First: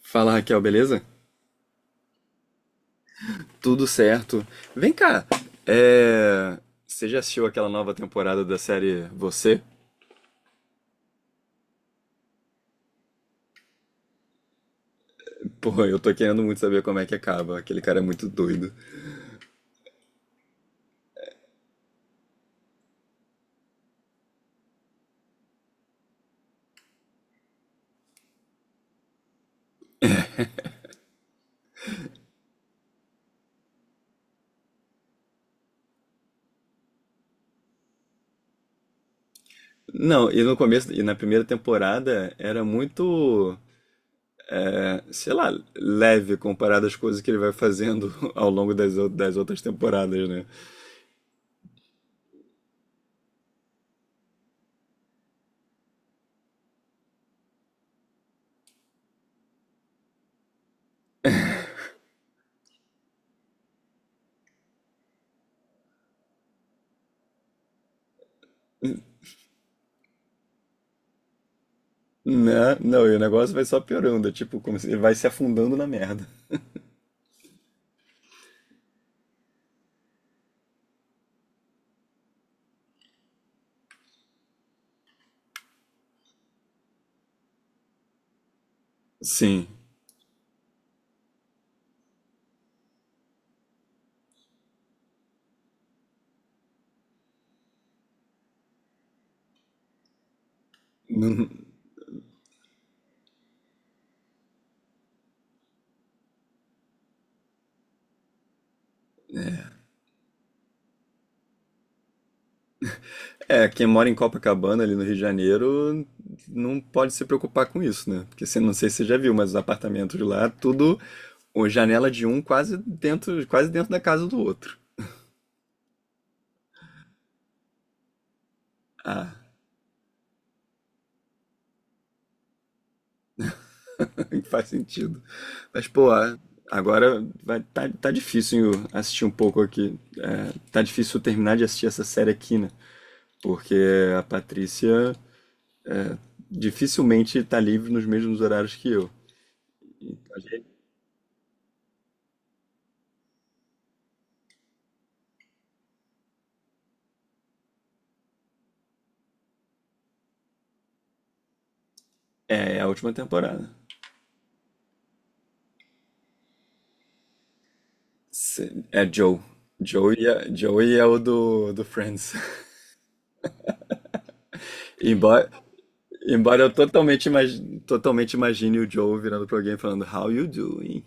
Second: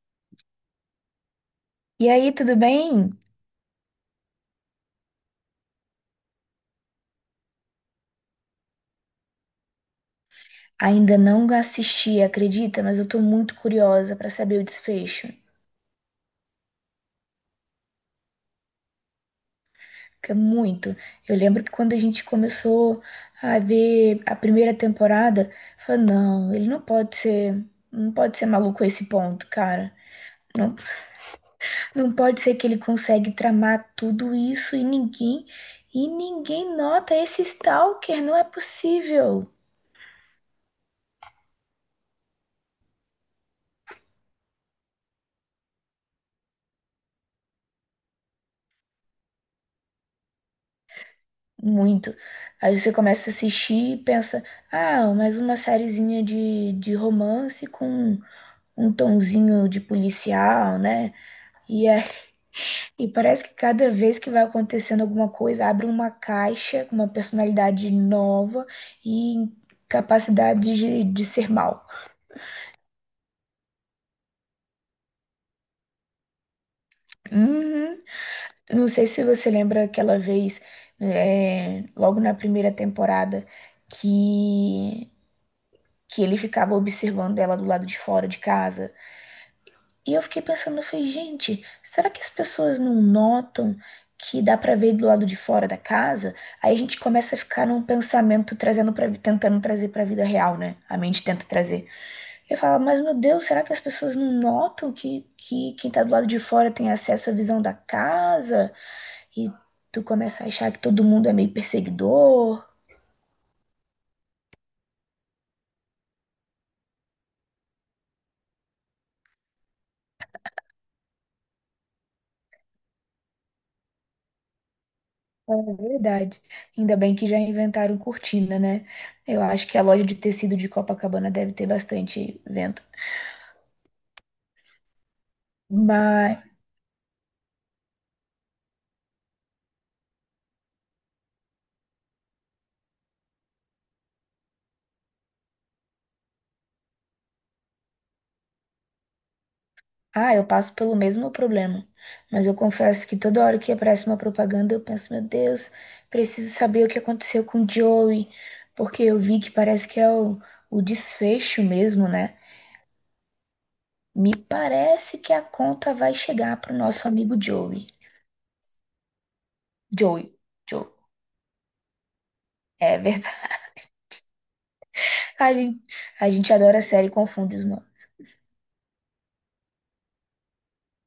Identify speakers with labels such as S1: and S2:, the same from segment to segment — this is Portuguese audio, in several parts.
S1: Fala Raquel, beleza?
S2: E aí, tudo bem?
S1: Tudo certo. Vem cá, é... você já assistiu aquela nova temporada da série Você?
S2: Ainda não assisti, acredita? Mas eu tô muito curiosa pra saber o desfecho.
S1: Pô, eu tô querendo muito saber como é que acaba, aquele cara é muito doido.
S2: Que é muito. Eu lembro que quando a gente começou a ver a primeira temporada, eu falei, não, ele não pode ser, não pode ser maluco a esse ponto, cara. Não, não pode ser que ele consegue tramar tudo isso e ninguém nota esse stalker, não é possível.
S1: Não, e no começo, e na primeira temporada era muito, sei lá, leve comparado às coisas que ele vai fazendo ao longo das outras temporadas, né?
S2: Muito. Aí você começa a assistir e pensa, ah, mais uma sériezinha de romance com um tonzinho de policial, né? E, é, e parece que cada vez que vai acontecendo alguma coisa, abre uma caixa com uma personalidade nova e capacidade de ser mal.
S1: Né? Não, e o negócio vai só piorando, é tipo, como se ele vai se afundando na merda.
S2: Uhum. Não sei se você lembra aquela vez, logo na primeira temporada, que, que ele ficava observando ela do lado de fora de casa.
S1: Sim.
S2: E eu fiquei pensando, eu falei, gente, será que as pessoas não notam que dá pra ver do lado de fora da casa? Aí a gente começa a ficar num pensamento trazendo para tentando trazer pra vida real, né? A mente tenta trazer. Eu falo, mas meu Deus, será que as pessoas não notam que quem tá do lado de fora tem acesso à visão da casa? E tu começa a achar que todo mundo é meio perseguidor.
S1: É, quem mora em Copacabana, ali no Rio de Janeiro, não pode se preocupar com isso, né? Porque você não sei se você já viu, mas os apartamentos de lá, tudo, o janela de um quase dentro da casa do outro.
S2: É verdade. Ainda bem que já inventaram cortina, né?
S1: Ah,
S2: Eu acho que a loja de tecido de Copacabana deve ter bastante vento.
S1: faz sentido. Mas, pô,
S2: Mas,
S1: agora vai, tá difícil eu assistir um pouco aqui. É, tá difícil eu terminar de assistir essa série aqui, né? Porque a Patrícia é, dificilmente tá livre nos mesmos horários que eu.
S2: ah,
S1: Então, a
S2: eu
S1: gente-
S2: passo pelo mesmo problema. Mas eu confesso que toda hora que aparece uma propaganda, eu penso, meu Deus, preciso saber o que aconteceu com o Joey, porque eu vi que parece que é o desfecho mesmo, né?
S1: É a última temporada.
S2: Me parece que a conta vai chegar pro nosso amigo Joey.
S1: Sim, é Joe. Joey
S2: Joey,
S1: é,
S2: Joey.
S1: Joey é o do Friends.
S2: É verdade.
S1: Embora,
S2: A gente, a gente
S1: embora eu
S2: adora a série e confunde os nomes.
S1: totalmente imagine o Joe virando pra alguém e falando How you doing?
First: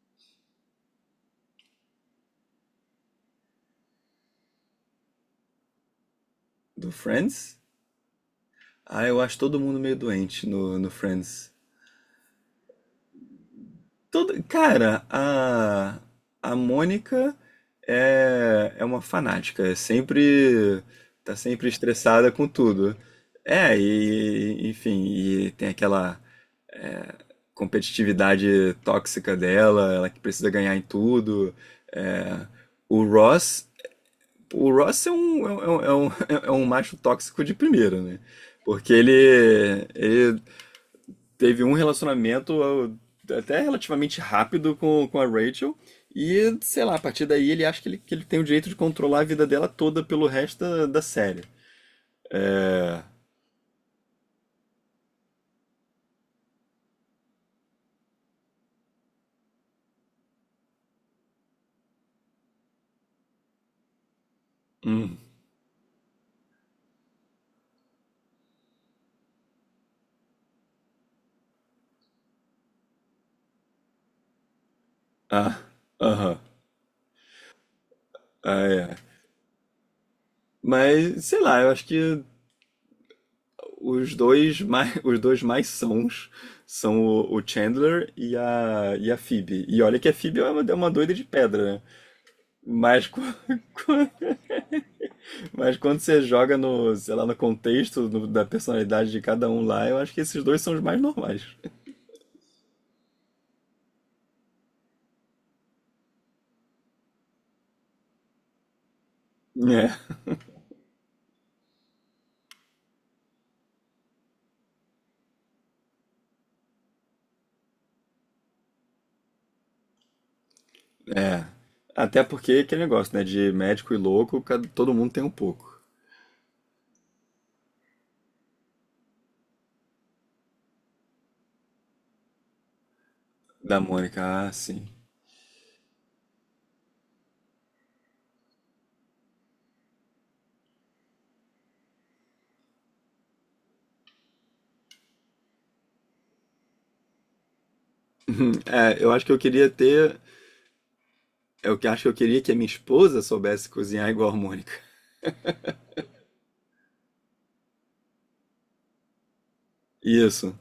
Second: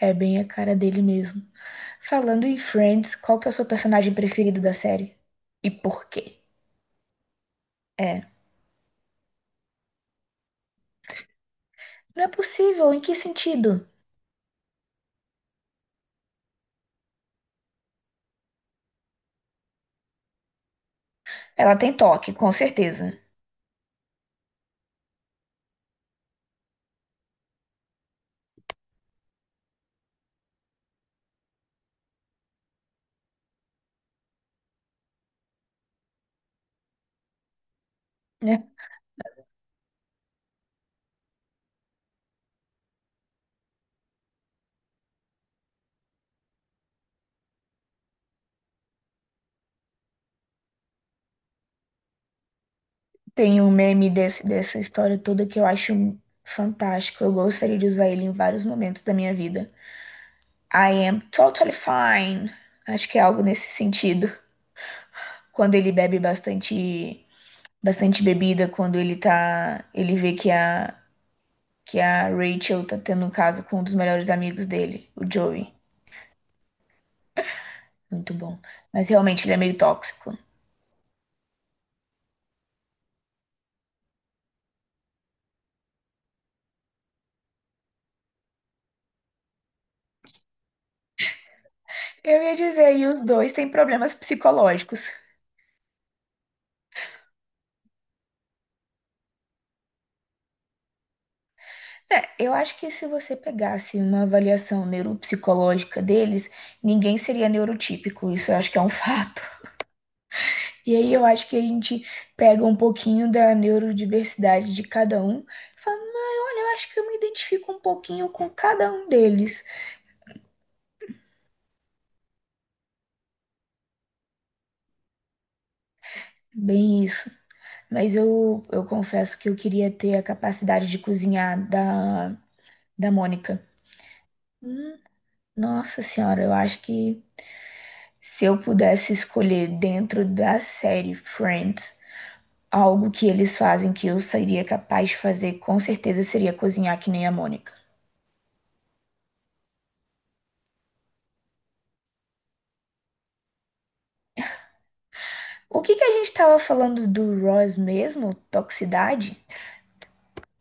S2: É bem a cara dele mesmo. Falando em Friends, qual que é o seu personagem preferido da série? E por quê?
S1: Do Friends?
S2: É.
S1: Ah, eu acho todo mundo meio doente no Friends.
S2: Não é possível, em que sentido?
S1: Cara, a Mônica é uma fanática. Tá sempre
S2: Ela tem
S1: estressada
S2: toque,
S1: com
S2: com
S1: tudo.
S2: certeza,
S1: É, e enfim, e tem aquela competitividade tóxica dela, ela que precisa ganhar em tudo. É, o Ross, o Ross é um macho tóxico de primeira, né?
S2: né?
S1: Porque ele teve um relacionamento até relativamente rápido com a Rachel. E, sei lá, a partir daí ele acha que ele tem o direito de controlar a vida dela toda pelo resto da série. É.
S2: Tem um meme desse, dessa história toda que eu acho fantástico. Eu gostaria de usar ele em vários momentos da minha vida. I am totally fine. Acho que é algo nesse sentido.
S1: Hum.
S2: Quando ele bebe bastante, bastante bebida, quando ele tá, ele vê que a Rachel tá tendo um caso com um dos melhores amigos dele, o
S1: Ah.
S2: Joey.
S1: Aham.
S2: Muito bom.
S1: Ah, é.
S2: Mas realmente ele é meio tóxico.
S1: Mas, sei lá, eu acho que os dois mais sãos são o Chandler e a Phoebe. E olha que a Phoebe é uma doida de pedra, né?
S2: Eu ia dizer,
S1: Mas,
S2: e
S1: qu-
S2: os dois têm problemas psicológicos.
S1: mas quando você joga no, sei lá, no contexto da personalidade de cada um lá, eu acho que esses dois são os mais normais.
S2: É, eu acho que se você pegasse uma avaliação neuropsicológica deles, ninguém seria neurotípico, isso eu acho que é um fato. E aí eu acho que a gente pega um pouquinho da neurodiversidade de cada um e fala, "Não, olha, eu acho que eu me identifico um pouquinho com cada um deles."
S1: É, é. Até porque aquele negócio, né? De médico e louco, todo mundo tem um pouco.
S2: Bem isso. Mas eu confesso que eu queria ter a capacidade de cozinhar da Mônica.
S1: Da Mônica, ah, sim.
S2: Hum, nossa senhora, eu acho que se eu pudesse escolher dentro da série Friends, algo que eles fazem que eu seria capaz de fazer, com certeza, seria cozinhar que nem a Mônica.
S1: É, eu acho que eu queria ter. Acho que eu queria que a minha esposa soubesse cozinhar igual a Mônica.
S2: O que que a gente estava falando do Ross mesmo? Toxicidade?
S1: Isso.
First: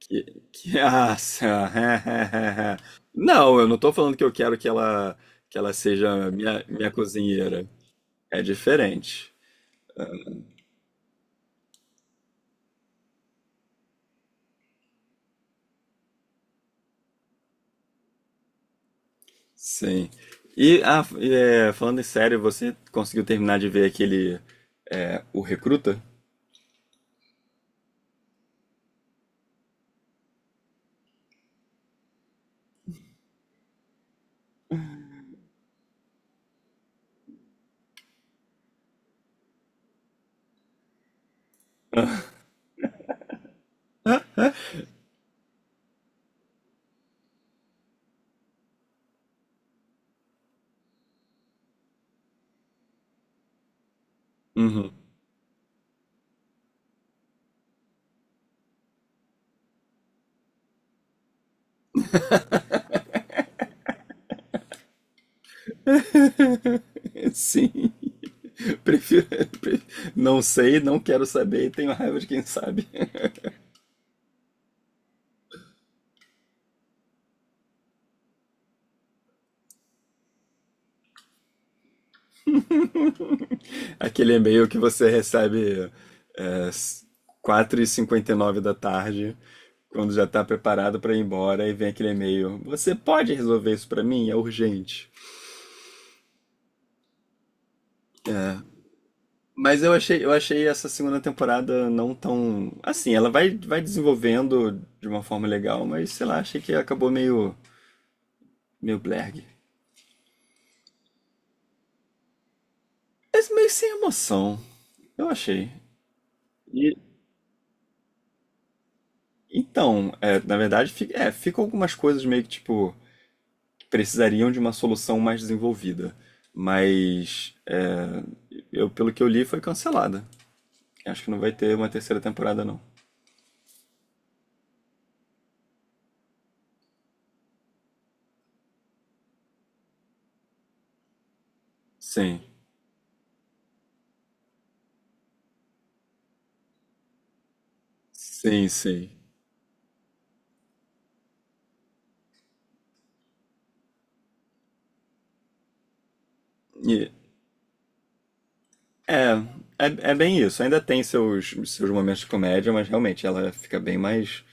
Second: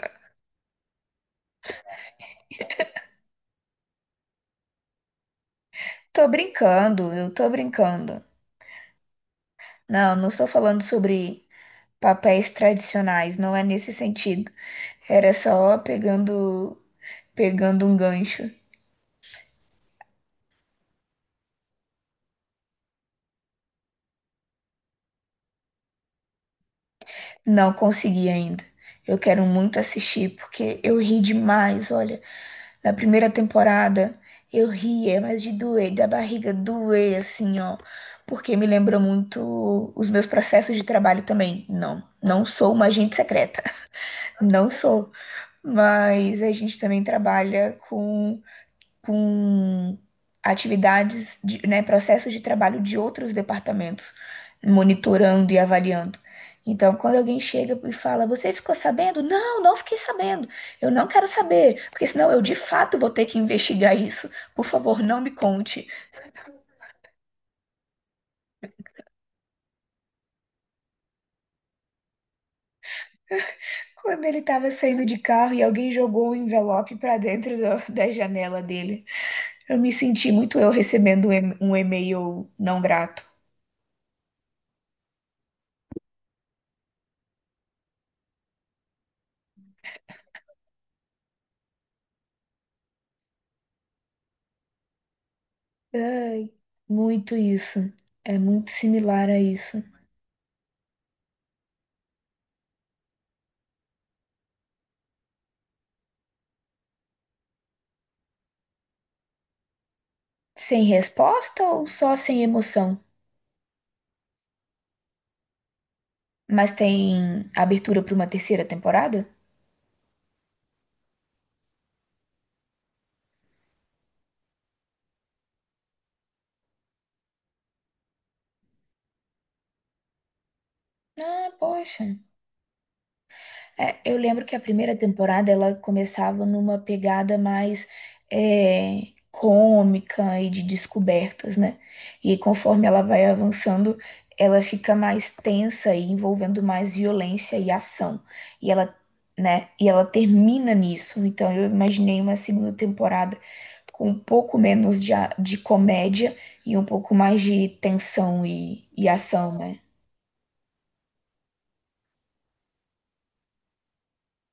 S1: Que, Nossa. Não, eu não tô falando que eu quero que ela
S2: Tô
S1: seja minha
S2: brincando, eu tô
S1: cozinheira.
S2: brincando.
S1: É diferente.
S2: Não, não estou falando sobre papéis tradicionais, não é nesse sentido. Era só pegando, pegando um gancho.
S1: Sim. E, falando em sério, você conseguiu terminar de ver aquele o Recruta?
S2: Não consegui ainda. Eu quero muito assistir porque eu ri demais, olha. Na primeira temporada, eu ria, mas de doer, da barriga doer, assim, ó. Porque me lembra muito os meus processos de trabalho também. Não, não sou uma agente secreta. Não sou. Mas a gente também trabalha com atividades, de, né, processos de trabalho de outros departamentos,
S1: Uhum.
S2: monitorando e avaliando. Então, quando alguém chega e fala, você ficou sabendo? Não, não fiquei sabendo. Eu não quero saber, porque senão eu de fato vou ter que investigar isso. Por favor, não me conte.
S1: Sim. Prefiro, pre- não sei, não quero saber e tenho raiva de quem sabe.
S2: Quando ele estava saindo de carro e alguém jogou um envelope para dentro do- da janela dele, eu me senti muito eu recebendo um e- um e-mail não grato.
S1: Aquele e-mail que você recebe é, 4:59 da tarde, quando já tá preparado pra ir embora e vem aquele e-mail. Você pode resolver isso pra mim? É urgente.
S2: Ai, muito isso. É muito similar a
S1: Mas
S2: isso.
S1: eu achei essa segunda temporada não tão. Assim, ela vai desenvolvendo de uma forma legal, mas sei lá, achei que acabou meio blerg.
S2: Sem resposta ou só sem emoção?
S1: Mas meio sem emoção, eu achei.
S2: Mas
S1: E,
S2: tem abertura para uma terceira temporada?
S1: então, na verdade, ficam algumas coisas meio que tipo, que precisariam de uma solução mais desenvolvida. Mas, eu, pelo que eu li, foi cancelada. Acho que não
S2: Ah,
S1: vai ter uma
S2: poxa.
S1: terceira temporada, não.
S2: É, eu lembro que a primeira temporada ela começava numa pegada mais cômica e de descobertas, né? E
S1: Sim,
S2: conforme ela vai avançando, ela fica mais tensa e envolvendo mais violência e ação.
S1: sim,
S2: E ela,
S1: sim.
S2: né? E ela termina nisso. Então eu imaginei uma segunda temporada com um pouco menos de, a- de comédia e um
S1: E-
S2: pouco mais de tensão e
S1: é,
S2: ação, né?
S1: é bem isso. Ainda tem seus momentos de comédia, mas realmente ela fica bem mais,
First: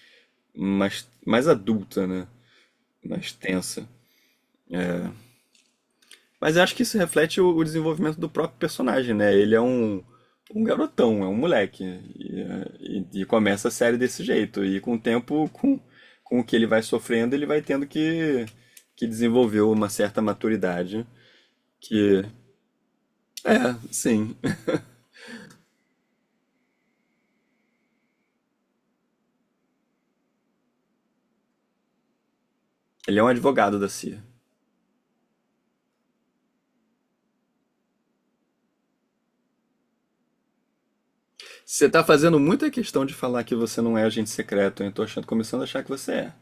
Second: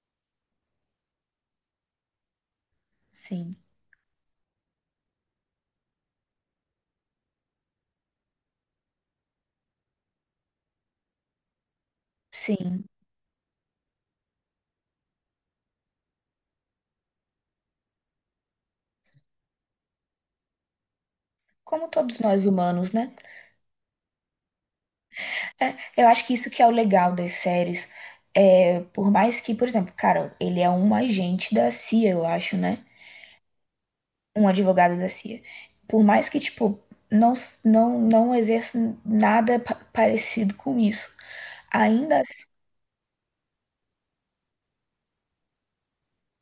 S1: mais, mais adulta, né? Mais
S2: Sim,
S1: tensa. Mas eu acho que isso reflete o desenvolvimento do próprio personagem, né? Ele é um garotão, é um moleque. E, é,
S2: sim.
S1: e- e começa a série desse jeito. E com o tempo, com o que ele vai sofrendo, ele vai tendo que desenvolver uma certa maturidade.
S2: Como todos
S1: Que,
S2: nós humanos, né?
S1: sim.
S2: É, eu acho que isso que é o legal das séries. É, por mais que, por exemplo, cara, ele é um agente da CIA, eu acho, né?
S1: Ele é um advogado da CIA.
S2: Um advogado da CIA. Por mais que, tipo, não, s- não, não exerça nada pa- parecido com isso,
S1: Você tá
S2: ainda
S1: fazendo
S2: assim,
S1: muita questão de falar que você não é agente secreto, hein? Começando a achar que você é.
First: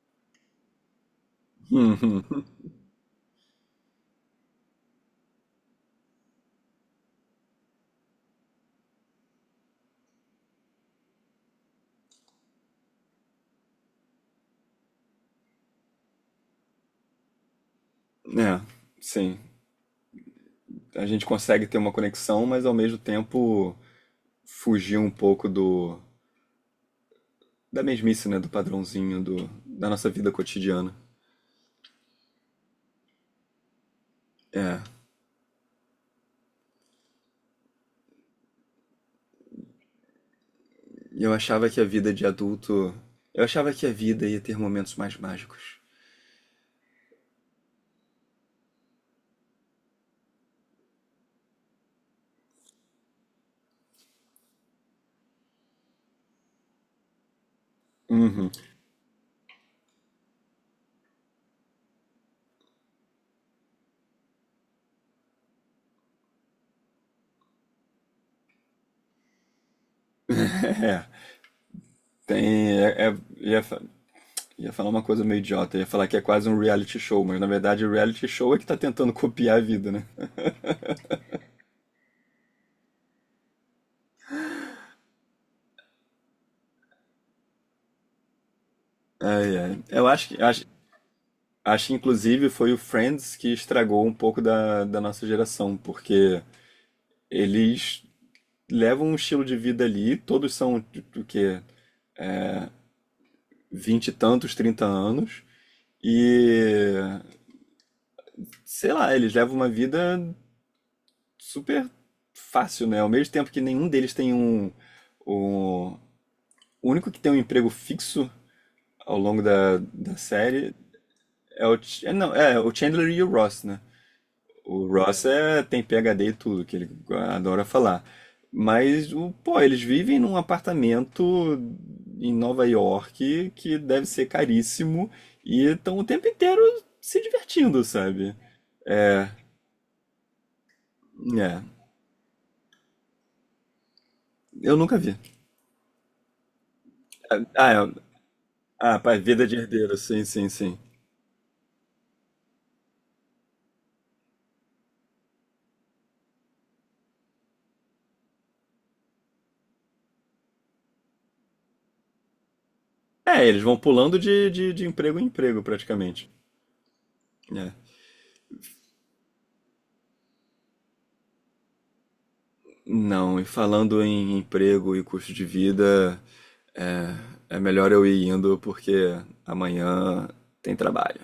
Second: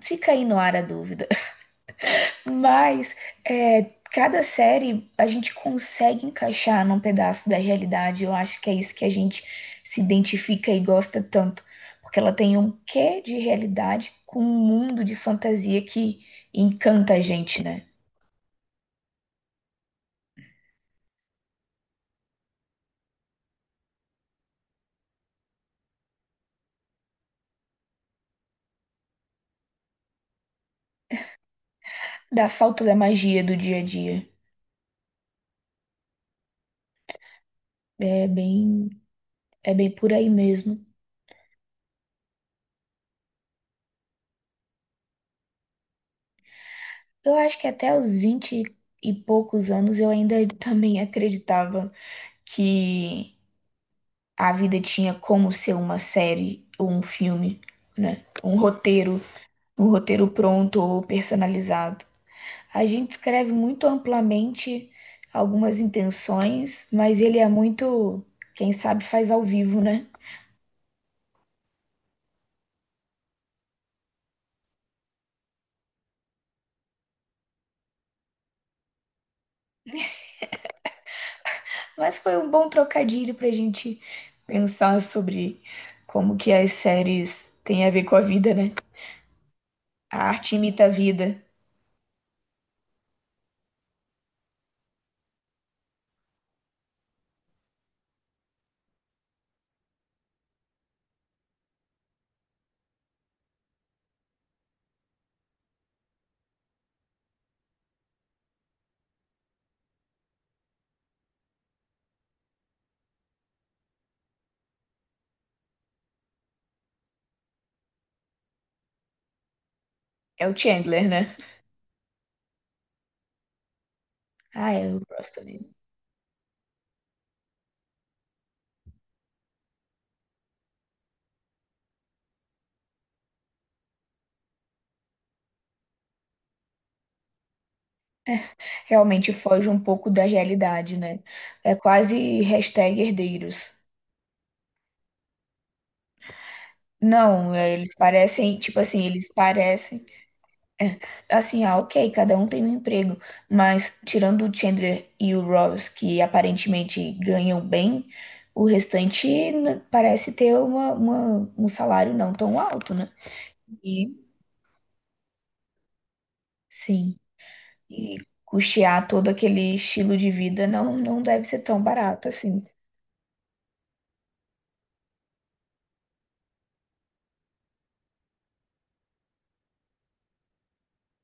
S2: fica aí no ar a dúvida.
S1: Uhum.
S2: Mas é, cada série a gente consegue encaixar num pedaço da realidade. Eu acho que é isso que a gente se identifica e gosta tanto. Porque ela tem um quê de realidade com um mundo de fantasia que encanta a gente, né?
S1: É, sim. A gente consegue ter uma conexão, mas ao mesmo tempo fugir um pouco do da mesmice, né? Do padrãozinho da nossa vida cotidiana.
S2: Da falta da magia do dia a dia.
S1: É.
S2: É bem, é bem por aí mesmo.
S1: Eu achava que a vida de adulto. Eu achava que a vida ia ter momentos mais mágicos.
S2: Eu acho que até os 20 e poucos anos eu ainda também acreditava que a vida tinha como ser uma série ou um filme, né?
S1: Uhum.
S2: Um roteiro pronto ou personalizado. A gente escreve muito amplamente algumas intenções, mas ele é muito, quem sabe faz ao vivo, né?
S1: É. Tem. Ia falar uma coisa meio idiota. Ia falar que é quase um reality show, mas na verdade o reality show é que tá tentando copiar a vida, né?
S2: Mas foi um bom trocadilho pra gente pensar sobre como que as séries têm a ver com a vida, né?
S1: Ai, ai. Eu
S2: A
S1: acho que,
S2: arte
S1: acho,
S2: imita a vida.
S1: acho que inclusive foi o Friends que estragou um pouco da nossa geração, porque eles levam um estilo de vida ali, todos são tipo, o quê? Vinte e tantos, 30 anos, e sei lá, eles levam uma vida super fácil, né? Ao mesmo tempo que nenhum deles tem um. O único que tem um emprego fixo ao longo da
S2: É o
S1: série
S2: Chandler, né?
S1: não, é o Chandler e o Ross, né?
S2: Ah,
S1: O
S2: eu
S1: Ross
S2: gosto mesmo.
S1: tem PhD e tudo, que ele adora falar. Mas, pô, eles vivem num apartamento em Nova York que deve ser caríssimo e estão o tempo inteiro se divertindo, sabe? É,
S2: Realmente foge um pouco da realidade, né?
S1: é.
S2: É quase hashtag herdeiros.
S1: Eu nunca vi. É,
S2: Não,
S1: Ah,
S2: é,
S1: é,
S2: eles parecem, tipo
S1: ah,
S2: assim,
S1: pá,
S2: eles
S1: vida de herdeiro,
S2: parecem.
S1: sim, sim, sim.
S2: É, assim, ah, ok, cada um tem um emprego, mas tirando o Chandler e o Ross, que aparentemente ganham bem, o restante n- parece ter um salário não tão alto, né?
S1: É, eles vão
S2: E
S1: pulando de emprego em emprego, praticamente.
S2: sim,
S1: É.
S2: e custear todo aquele estilo de vida não, não deve ser tão barato assim.
S1: Não, e falando em emprego e custo de vida, É é melhor eu ir indo porque amanhã tem trabalho.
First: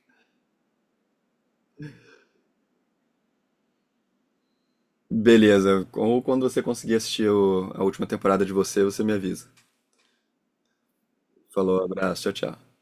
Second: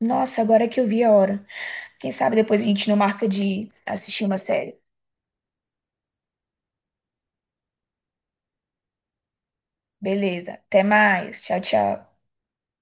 S2: Nossa, agora que eu vi a hora. Quem sabe depois a gente não marca de assistir uma série.
S1: Beleza, ou quando você conseguir assistir a última temporada de você, você me avisa.
S2: Beleza, até mais. Tchau,
S1: Falou,
S2: tchau.
S1: abraço, tchau, tchau.